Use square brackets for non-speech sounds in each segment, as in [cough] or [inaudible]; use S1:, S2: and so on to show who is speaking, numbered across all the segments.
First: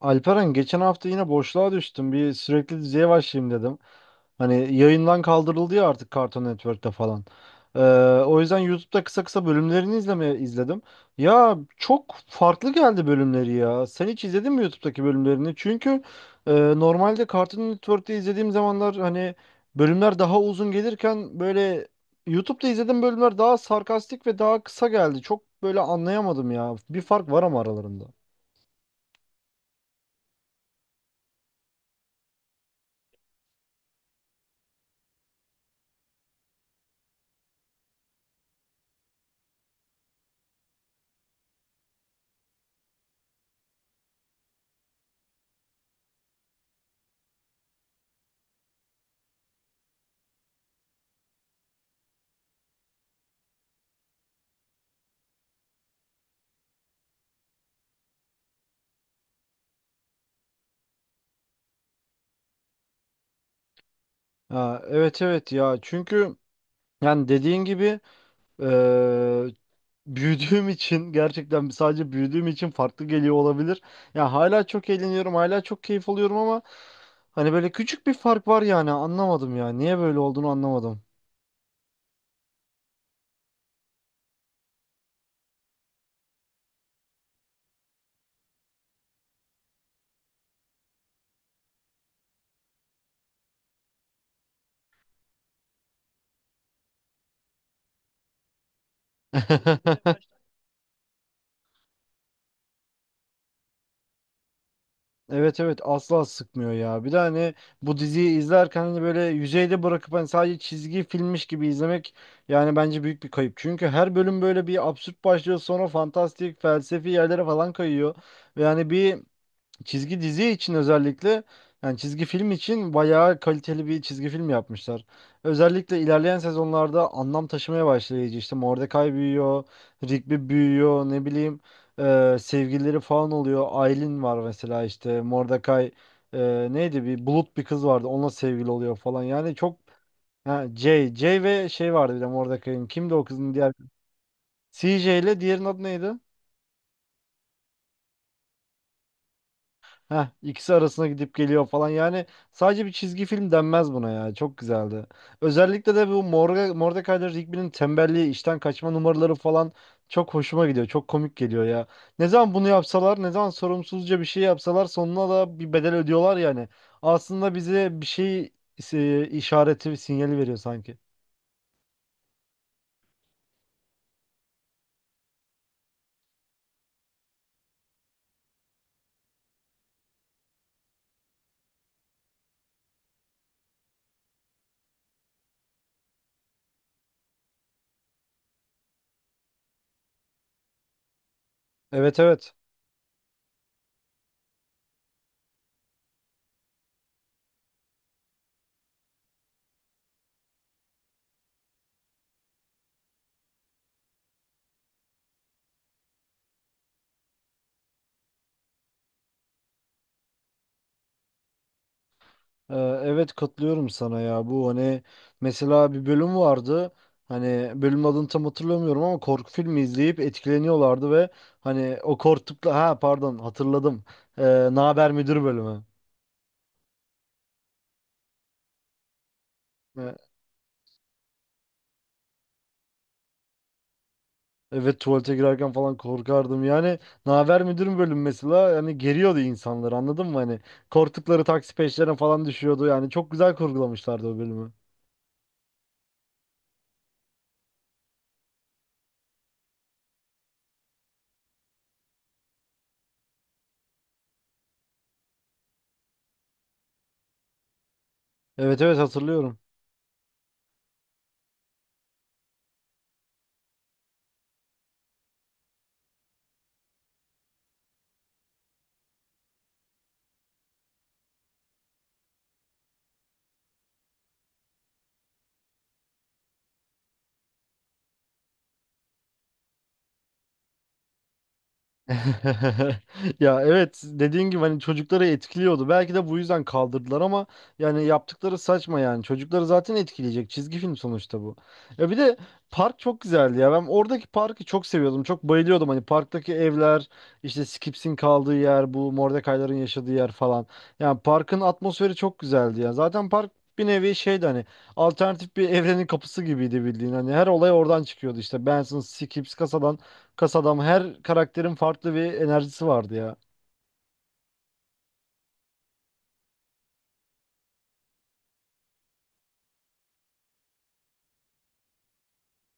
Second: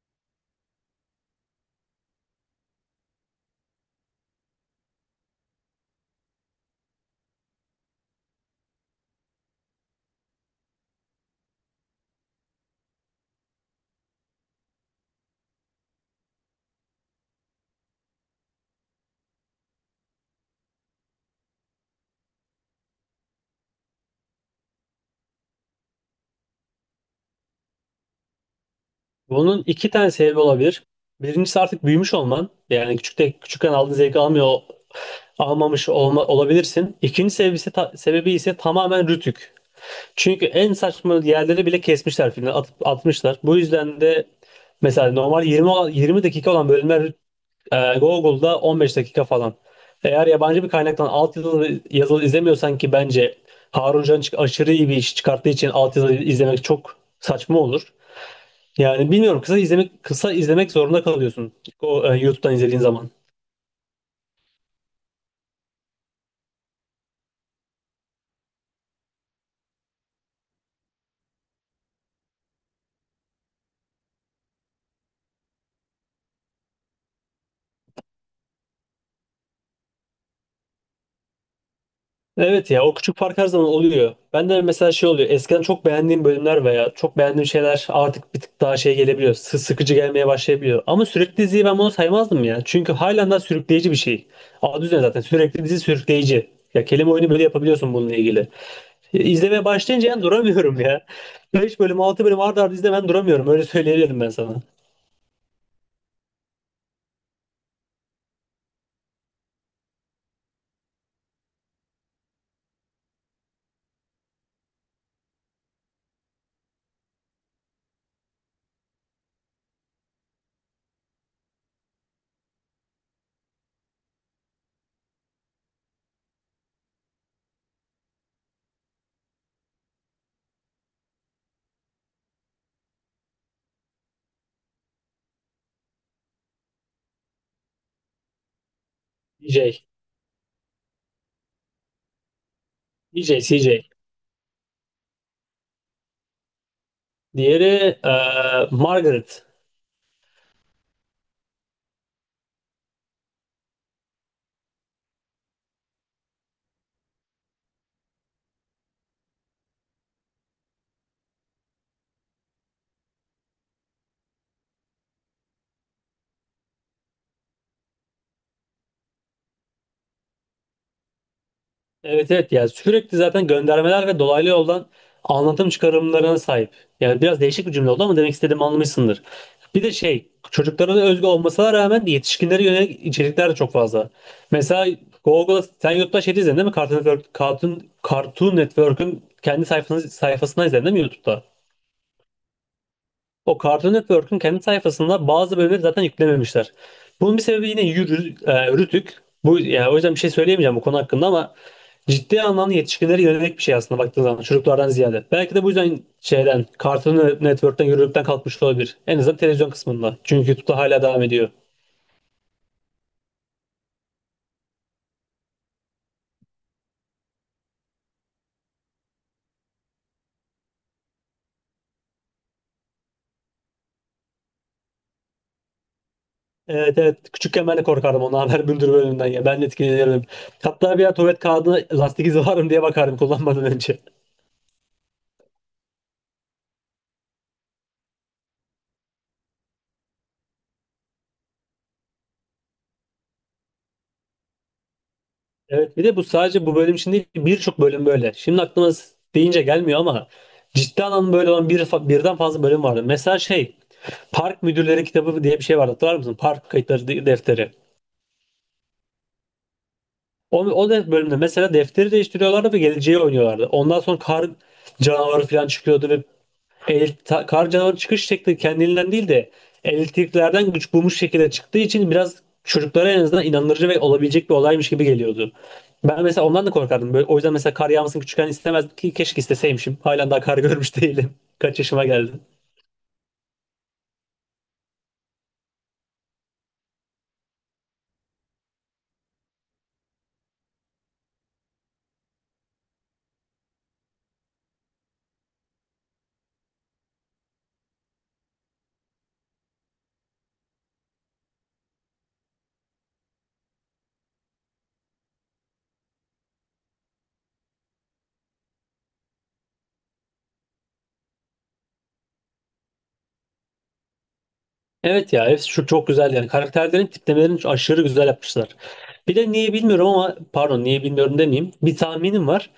S1: Alperen, geçen hafta yine boşluğa düştüm. Bir Sürekli Dizi'ye başlayayım dedim. Hani yayından kaldırıldı ya artık Cartoon Network'te falan. Ee, O yüzden YouTube'da kısa kısa bölümlerini izlemeye izledim. Ya çok farklı geldi bölümleri ya. Sen hiç izledin mi YouTube'daki bölümlerini? Çünkü e, normalde Cartoon Network'te izlediğim zamanlar hani bölümler daha uzun gelirken böyle YouTube'da izlediğim bölümler daha sarkastik ve daha kısa geldi. Çok böyle anlayamadım ya. Bir fark var ama aralarında.
S2: Bunun iki tane sebebi olabilir. Birincisi artık büyümüş olman. Yani küçükken aldığın zevki almamış olma, olabilirsin. İkinci sebebi ise, tamamen rütük. Çünkü en saçma yerleri bile kesmişler filmden atıp atmışlar. Bu yüzden de mesela normal 20 dakika olan bölümler Google'da 15 dakika falan. Eğer yabancı bir kaynaktan altyazılı yazılı izlemiyorsan ki bence Harun Can aşırı iyi bir iş çıkarttığı için altyazılı izlemek çok saçma olur. Yani bilmiyorum kısa izlemek zorunda kalıyorsun o YouTube'dan izlediğin zaman.
S1: Ha, evet evet, ya çünkü yani dediğin gibi eee, [laughs] büyüdüğüm için, gerçekten sadece büyüdüğüm için farklı geliyor olabilir. Ya hala çok eğleniyorum, hala çok keyif alıyorum ama hani böyle küçük bir fark var. Yani anlamadım ya, niye böyle olduğunu anlamadım.
S2: Evet, ya o küçük fark her zaman oluyor. Ben de mesela şey oluyor. Eskiden çok beğendiğim bölümler veya çok beğendiğim şeyler artık bir tık daha şey gelebiliyor. Sıkıcı gelmeye başlayabiliyor. Ama sürekli diziyi ben bunu saymazdım ya. Çünkü halen daha sürükleyici bir şey. Adı üzerine zaten sürekli dizi sürükleyici. Ya, kelime oyunu böyle yapabiliyorsun bununla ilgili. İzlemeye başlayınca
S1: [laughs]
S2: yani duramıyorum ya. 5 bölüm 6 bölüm art arda izle, ben duramıyorum. Öyle söyleyebilirim ben sana.
S1: Evet evet, asla sıkmıyor ya. Bir de hani bu diziyi izlerken hani böyle yüzeyde bırakıp hani sadece çizgi filmmiş gibi izlemek yani bence büyük bir kayıp. Çünkü her bölüm böyle bir absürt başlıyor, sonra fantastik felsefi yerlere falan kayıyor. Ve yani bir çizgi dizi için, özellikle yani çizgi film için bayağı kaliteli bir çizgi film yapmışlar. Özellikle ilerleyen sezonlarda anlam taşımaya başlayıcı, işte Mordecai büyüyor, Rigby büyüyor, ne bileyim sevgilileri falan oluyor. Aylin var mesela, işte Mordecai neydi, bir bulut bir kız vardı, onunla sevgili oluyor falan. Yani çok,
S2: DJ.
S1: ha, Jay, Jay ve şey vardı bir de Mordecai'nin, kimdi o
S2: DJ,
S1: kızın, diğer
S2: CJ.
S1: C J ile diğerinin adı neydi?
S2: Diğeri Margaret.
S1: Heh, ikisi arasına gidip geliyor falan. Yani sadece bir çizgi film denmez buna ya. Çok güzeldi. Özellikle de bu Morga, Mordecai ile Rigby'nin tembelliği, işten kaçma numaraları falan çok hoşuma gidiyor. Çok komik geliyor ya. Ne zaman bunu yapsalar, ne zaman sorumsuzca bir şey yapsalar sonuna da bir bedel ödüyorlar yani. Aslında bize bir şey işareti, bir sinyali veriyor sanki.
S2: Evet, evet, yani sürekli zaten göndermeler ve dolaylı yoldan anlatım çıkarımlarına sahip. Yani biraz değişik bir cümle oldu ama demek istediğimi anlamışsındır. Bir de şey, çocuklara da özgü olmasına rağmen yetişkinlere yönelik içerikler de çok fazla. Mesela Google'da, sen YouTube'da şey izledin değil mi? Cartoon Network'ün kendi sayfasından izledin değil mi YouTube'da?
S1: Evet evet.
S2: O Cartoon Network'ün kendi sayfasında bazı bölümleri zaten yüklememişler. Bunun bir sebebi yine Rütük. Bu, yani o yüzden bir şey söyleyemeyeceğim bu konu hakkında ama ciddi anlamda yetişkinlere yönelik bir şey aslında baktığın zaman çocuklardan ziyade. Belki de bu yüzden şeyden, Cartoon Network'ten yürürlükten kalkmış olabilir. En azından televizyon kısmında. Çünkü YouTube'da hala devam ediyor.
S1: Ee, Evet, katılıyorum sana ya. Bu hani, mesela bir bölüm vardı. Hani bölüm adını tam hatırlamıyorum ama korku filmi izleyip etkileniyorlardı ve hani o korktukla, ha pardon hatırladım. Ee, Naber Müdür bölümü.
S2: Evet, evet, küçükken ben de korkardım ona, haber bülbül bölümünden ya. Ben de
S1: Ee,
S2: etkilenirdim. Hatta bir ara tuvalet kağıdına lastik izi var mı diye bakardım kullanmadan önce.
S1: Evet, tuvalete girerken falan korkardım. Yani Naber Müdür bölümü mesela, hani geriyordu insanları, anladın mı? Hani korktukları taksi peşlerine falan düşüyordu. Yani çok güzel kurgulamışlardı o bölümü.
S2: Evet, bir de bu sadece bu bölüm için değil, birçok bölüm böyle. Şimdi aklıma deyince gelmiyor ama ciddi anlamda böyle olan birden fazla bölüm vardı. Mesela şey, Park Müdürleri Kitabı diye bir şey vardı, hatırlar mısın? Park Kayıtları Defteri.
S1: Evet evet, hatırlıyorum.
S2: Bölümde mesela defteri değiştiriyorlardı ve geleceği oynuyorlardı. Ondan sonra kar canavarı falan çıkıyordu ve Karca'nın çıkış şekli kendiliğinden değil de elektriklerden güç bulmuş şekilde çıktığı için biraz çocuklara en azından inandırıcı ve olabilecek bir olaymış gibi geliyordu. Ben mesela ondan da korkardım. Böyle, o yüzden mesela kar yağmasını küçükken istemezdim, ki keşke isteseymişim. Halen daha kar görmüş değilim. [laughs] Kaç yaşıma geldim.
S1: [laughs] Ya evet, dediğin gibi hani çocukları etkiliyordu. Belki de bu yüzden kaldırdılar ama yani yaptıkları saçma yani. Çocukları zaten etkileyecek. Çizgi film sonuçta bu. Ya bir de park çok güzeldi ya. Ben oradaki parkı çok seviyordum. Çok bayılıyordum. Hani parktaki evler, işte Skips'in kaldığı yer, bu Mordecai'ların yaşadığı yer falan. Yani parkın atmosferi çok güzeldi ya. Zaten park bir nevi şeydi, hani alternatif bir evrenin kapısı gibiydi bildiğin. Hani her olay oradan çıkıyordu işte. Benson, Skips, kasadan Kasadam, her karakterin farklı bir enerjisi vardı ya.
S2: Evet, ya hepsi şu çok güzel yani. Karakterlerin tiplemelerini aşırı güzel yapmışlar. Bir de niye bilmiyorum ama pardon, niye bilmiyorum demeyeyim. Bir tahminim var.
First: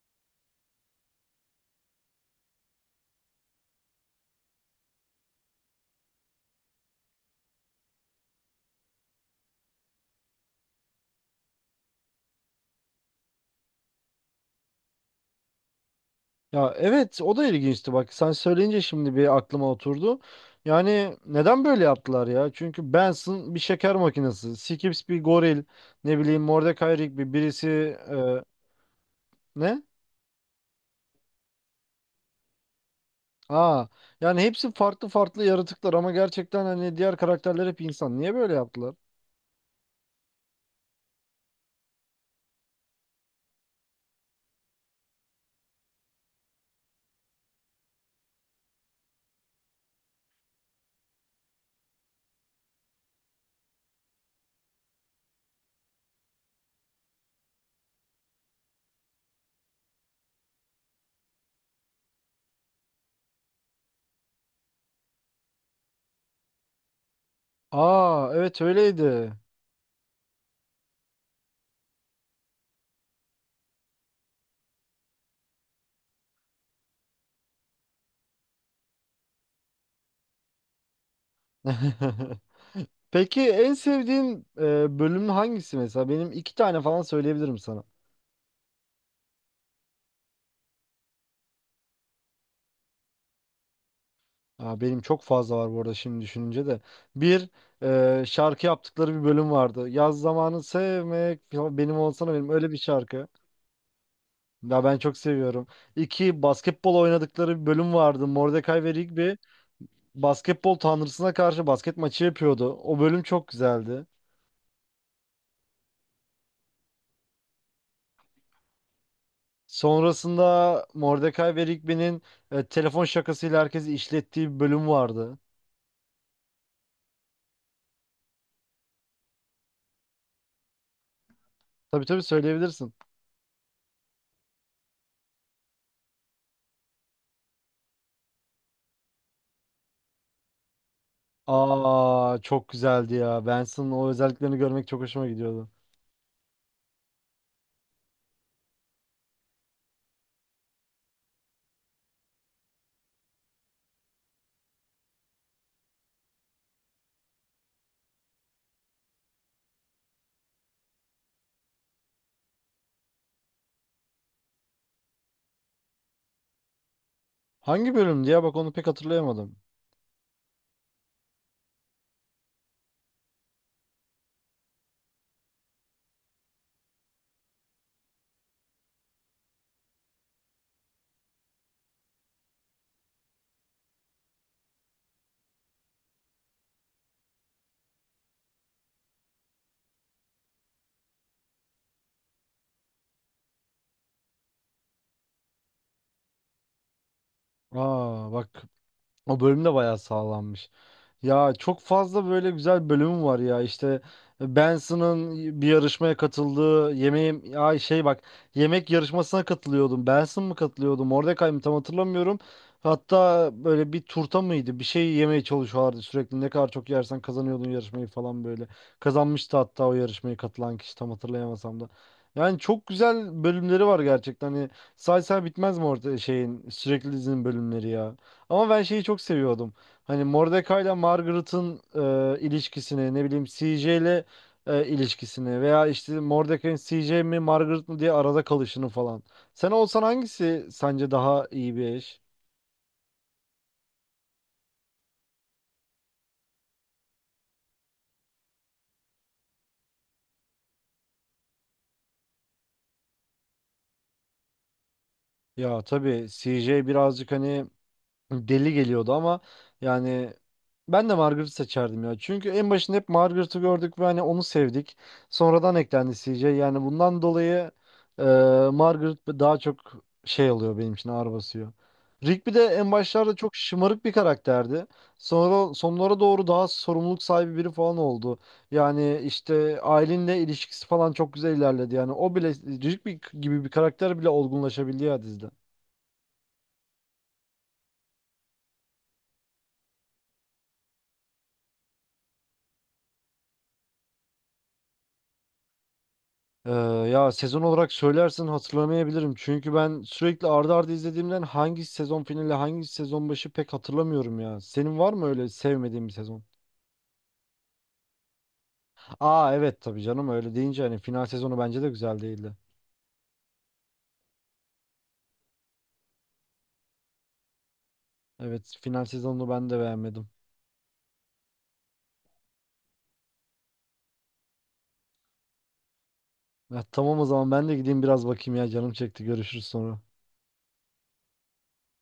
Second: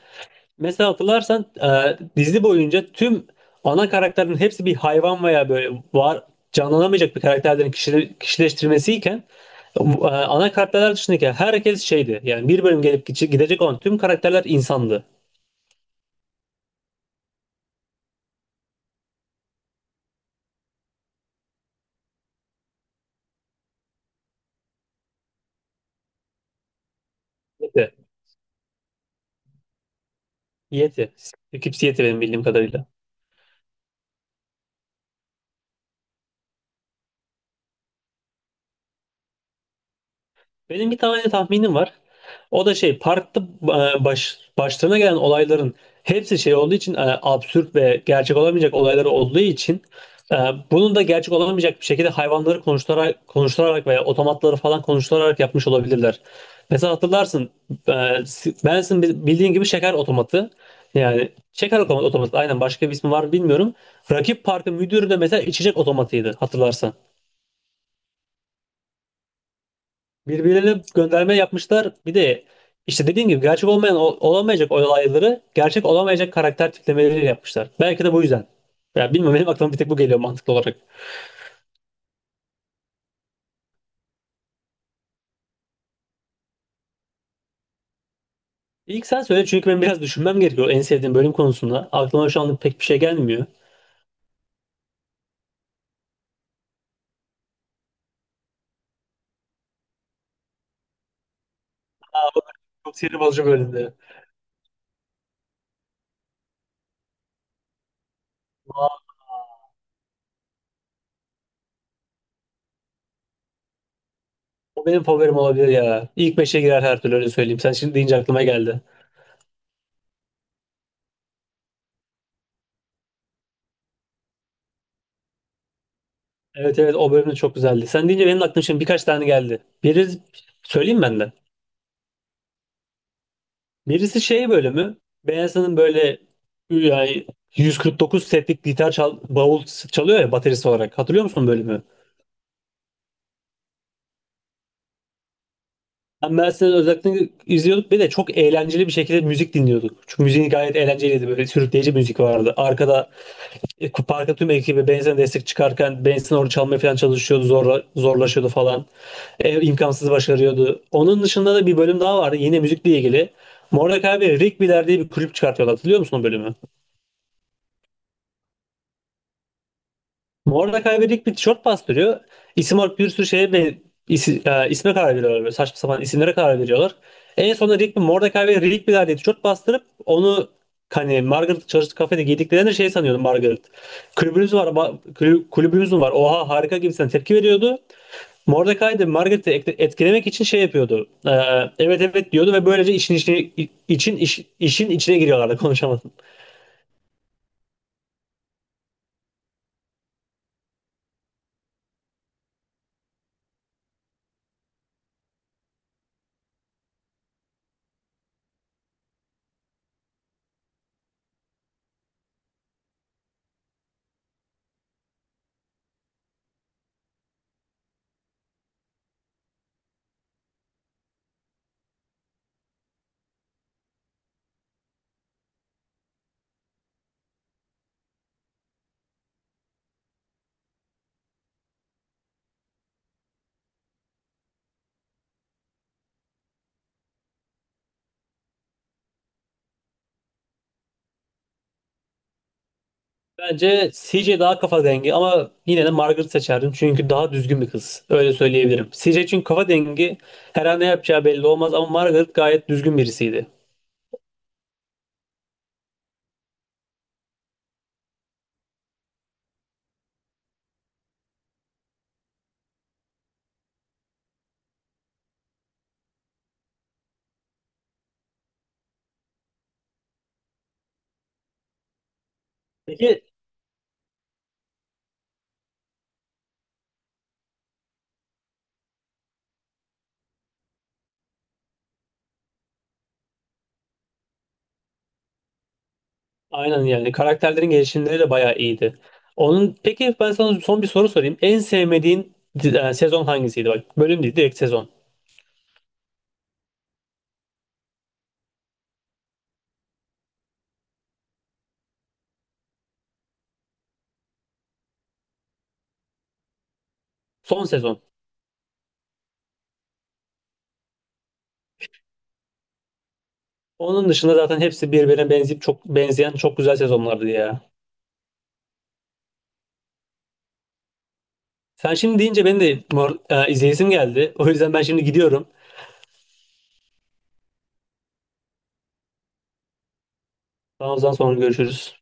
S2: Mesela hatırlarsan dizi boyunca tüm ana karakterlerin hepsi bir hayvan veya böyle var, canlanamayacak bir karakterlerin kişileştirmesiyken ana karakterler dışındaki herkes şeydi. Yani bir bölüm gelip gidecek olan tüm karakterler insandı.
S1: Ya evet, o da ilginçti bak, sen söyleyince şimdi bir aklıma oturdu. Yani neden böyle yaptılar ya? Çünkü Benson bir şeker makinesi. Skips bir goril. Ne bileyim Mordecai, Rigby bir birisi,
S2: Yeti.
S1: e, ne?
S2: Yeti. Skipsi Yeti benim bildiğim kadarıyla.
S1: Aa, yani hepsi farklı farklı yaratıklar ama gerçekten hani diğer karakterler hep insan. Niye böyle yaptılar?
S2: Benim bir tane tahminim var. O da şey, parkta başlarına gelen olayların hepsi şey olduğu için, absürt ve gerçek olamayacak olayları olduğu için, e, bunun da gerçek olamayacak bir şekilde hayvanları konuşturarak veya otomatları falan konuşturarak yapmış olabilirler. Mesela hatırlarsın, Benson bildiğin gibi şeker otomatı. Yani şeker otomatı aynen, başka bir ismi var mı bilmiyorum. Rakip parkın müdürü de mesela içecek otomatıydı, hatırlarsan.
S1: Aa evet, öyleydi.
S2: Birbirine gönderme yapmışlar. Bir de işte dediğim gibi gerçek olmayan, olamayacak olayları gerçek olamayacak karakter tiplemeleri yapmışlar. Belki de bu yüzden. Ya bilmiyorum, benim aklıma bir tek bu geliyor mantıklı olarak.
S1: [laughs] Peki, en sevdiğin bölüm hangisi mesela? Benim iki tane falan söyleyebilirim sana.
S2: İlk sen söyle, çünkü ben biraz düşünmem gerekiyor en sevdiğim bölüm konusunda. Aklıma şu anda pek bir şey gelmiyor.
S1: Aa, benim çok fazla var bu arada şimdi düşününce de. Bir, şarkı yaptıkları bir bölüm vardı. Yaz zamanı sevmek ya benim olsana benim, öyle bir
S2: Çok sinir
S1: şarkı.
S2: bozucu bölümdü.
S1: Ya ben çok seviyorum. İki, basketbol oynadıkları bir bölüm vardı. Mordecai ve
S2: Aa,
S1: Rigby basketbol tanrısına karşı basket maçı yapıyordu. O bölüm çok güzeldi.
S2: o benim favorim olabilir ya. İlk beşe girer her türlü, öyle söyleyeyim. Sen şimdi deyince aklıma geldi.
S1: Sonrasında Mordecai ve Rigby'nin telefon şakasıyla herkesi işlettiği bir bölüm vardı.
S2: Evet, evet, o bölüm de çok güzeldi. Sen deyince benim de aklıma şimdi birkaç tane geldi. Biri söyleyeyim ben de.
S1: Tabii tabii, söyleyebilirsin.
S2: Birisi şey bölümü. Beyazı'nın böyle yani 149 setlik gitar bavul çalıyor ya baterist olarak. Hatırlıyor musun bölümü?
S1: Aa, çok güzeldi ya. Benson o özelliklerini görmek çok hoşuma gidiyordu.
S2: Ben Benson'ın özellikle izliyorduk. Bir de çok eğlenceli bir şekilde müzik dinliyorduk. Çünkü müziği gayet eğlenceliydi. Böyle sürükleyici müzik vardı. Arkada parka tüm ekibi Benson'a destek çıkarken Benson orada çalmaya falan çalışıyordu. Zorlaşıyordu falan. E, imkansız başarıyordu. Onun dışında da bir bölüm daha vardı. Yine müzikle ilgili. Mordecai ve Rigby'ler diye bir kulüp çıkartıyorlar. Hatırlıyor musun o bölümü?
S1: Hangi bölümdü ya? Bak, onu pek hatırlayamadım.
S2: Mordecai ve Rigby tişört bastırıyor. İsim olarak bir sürü şeye ve isme karar veriyorlar. Böyle saçma sapan isimlere karar veriyorlar. En sonunda Rigby, Mordecai ve Rigby'ler diye tişört bastırıp onu hani Margaret çalıştığı kafede giydiklerinde şey sanıyordu Margaret. Kulübümüz var, kulübümüz mü var? Oha, harika gibisinden tepki veriyordu. Mordecai de Margaret'i etkilemek için şey yapıyordu. Evet, evet diyordu ve böylece işin içine giriyorlardı. [laughs] Konuşamadım.
S1: Aa bak, o bölümde bayağı sağlanmış. Ya çok fazla böyle güzel bölümü var ya, işte Benson'ın bir yarışmaya katıldığı, yemeğim ay şey bak, yemek yarışmasına katılıyordum, Benson mı katılıyordum Mordecai mi tam hatırlamıyorum, hatta böyle bir turta mıydı bir şey yemeye çalışıyorlardı, sürekli ne kadar çok yersen kazanıyordun yarışmayı falan böyle kazanmıştı. Hatta o yarışmaya katılan kişi tam hatırlayamasam da yani çok güzel bölümleri var gerçekten. Hani say say bitmez mi orada şeyin, Sürekli Dizi'nin bölümleri ya. Ama ben şeyi çok seviyordum. Hani Mordecai'la Margaret'ın ilişkisini, ne bileyim CJ ile ilişkisini veya işte Mordecai'nin CJ mi Margaret mı diye arada kalışını falan. Sen olsan hangisi sence daha iyi bir eş?
S2: Bence CJ daha kafa dengi ama yine de Margaret seçerdim, çünkü daha düzgün bir kız. Öyle söyleyebilirim. CJ için, kafa dengi, her an ne yapacağı belli olmaz ama Margaret gayet düzgün birisiydi.
S1: Ya tabii CJ birazcık hani deli geliyordu ama yani ben de Margaret'ı seçerdim ya. Çünkü en başında hep Margaret'ı gördük ve hani onu sevdik. Sonradan eklendi CJ. Yani bundan dolayı e, Margaret daha çok şey oluyor, benim için ağır basıyor. Rigby de en
S2: Peki.
S1: başlarda çok şımarık bir karakterdi. Sonra sonlara doğru daha sorumluluk sahibi biri falan oldu. Yani işte ailenle ilişkisi falan çok güzel ilerledi. Yani o bile, Rigby gibi bir karakter bile olgunlaşabildi ya dizide.
S2: Aynen, yani karakterlerin gelişimleri de bayağı iyiydi. Peki, ben sana son bir soru sorayım. En sevmediğin sezon hangisiydi? Bak, bölüm değil, direkt sezon.
S1: Ee, Ya sezon olarak söylersen hatırlamayabilirim. Çünkü ben sürekli arda ardı izlediğimden hangi sezon finali, hangi sezon başı pek hatırlamıyorum ya. Senin var mı öyle sevmediğin bir sezon?
S2: Son sezon.
S1: Aa evet, tabii canım, öyle deyince hani final sezonu bence de güzel değildi.
S2: Onun dışında zaten hepsi birbirine benzeyip çok benzeyen çok güzel sezonlardı ya.
S1: Evet, final sezonunu ben de beğenmedim.
S2: Sen şimdi deyince benim de izleyesim geldi. O yüzden ben şimdi gidiyorum.
S1: Ya, tamam o zaman ben de gideyim biraz bakayım, ya canım çekti. Görüşürüz sonra.
S2: Daha o zaman sonra görüşürüz.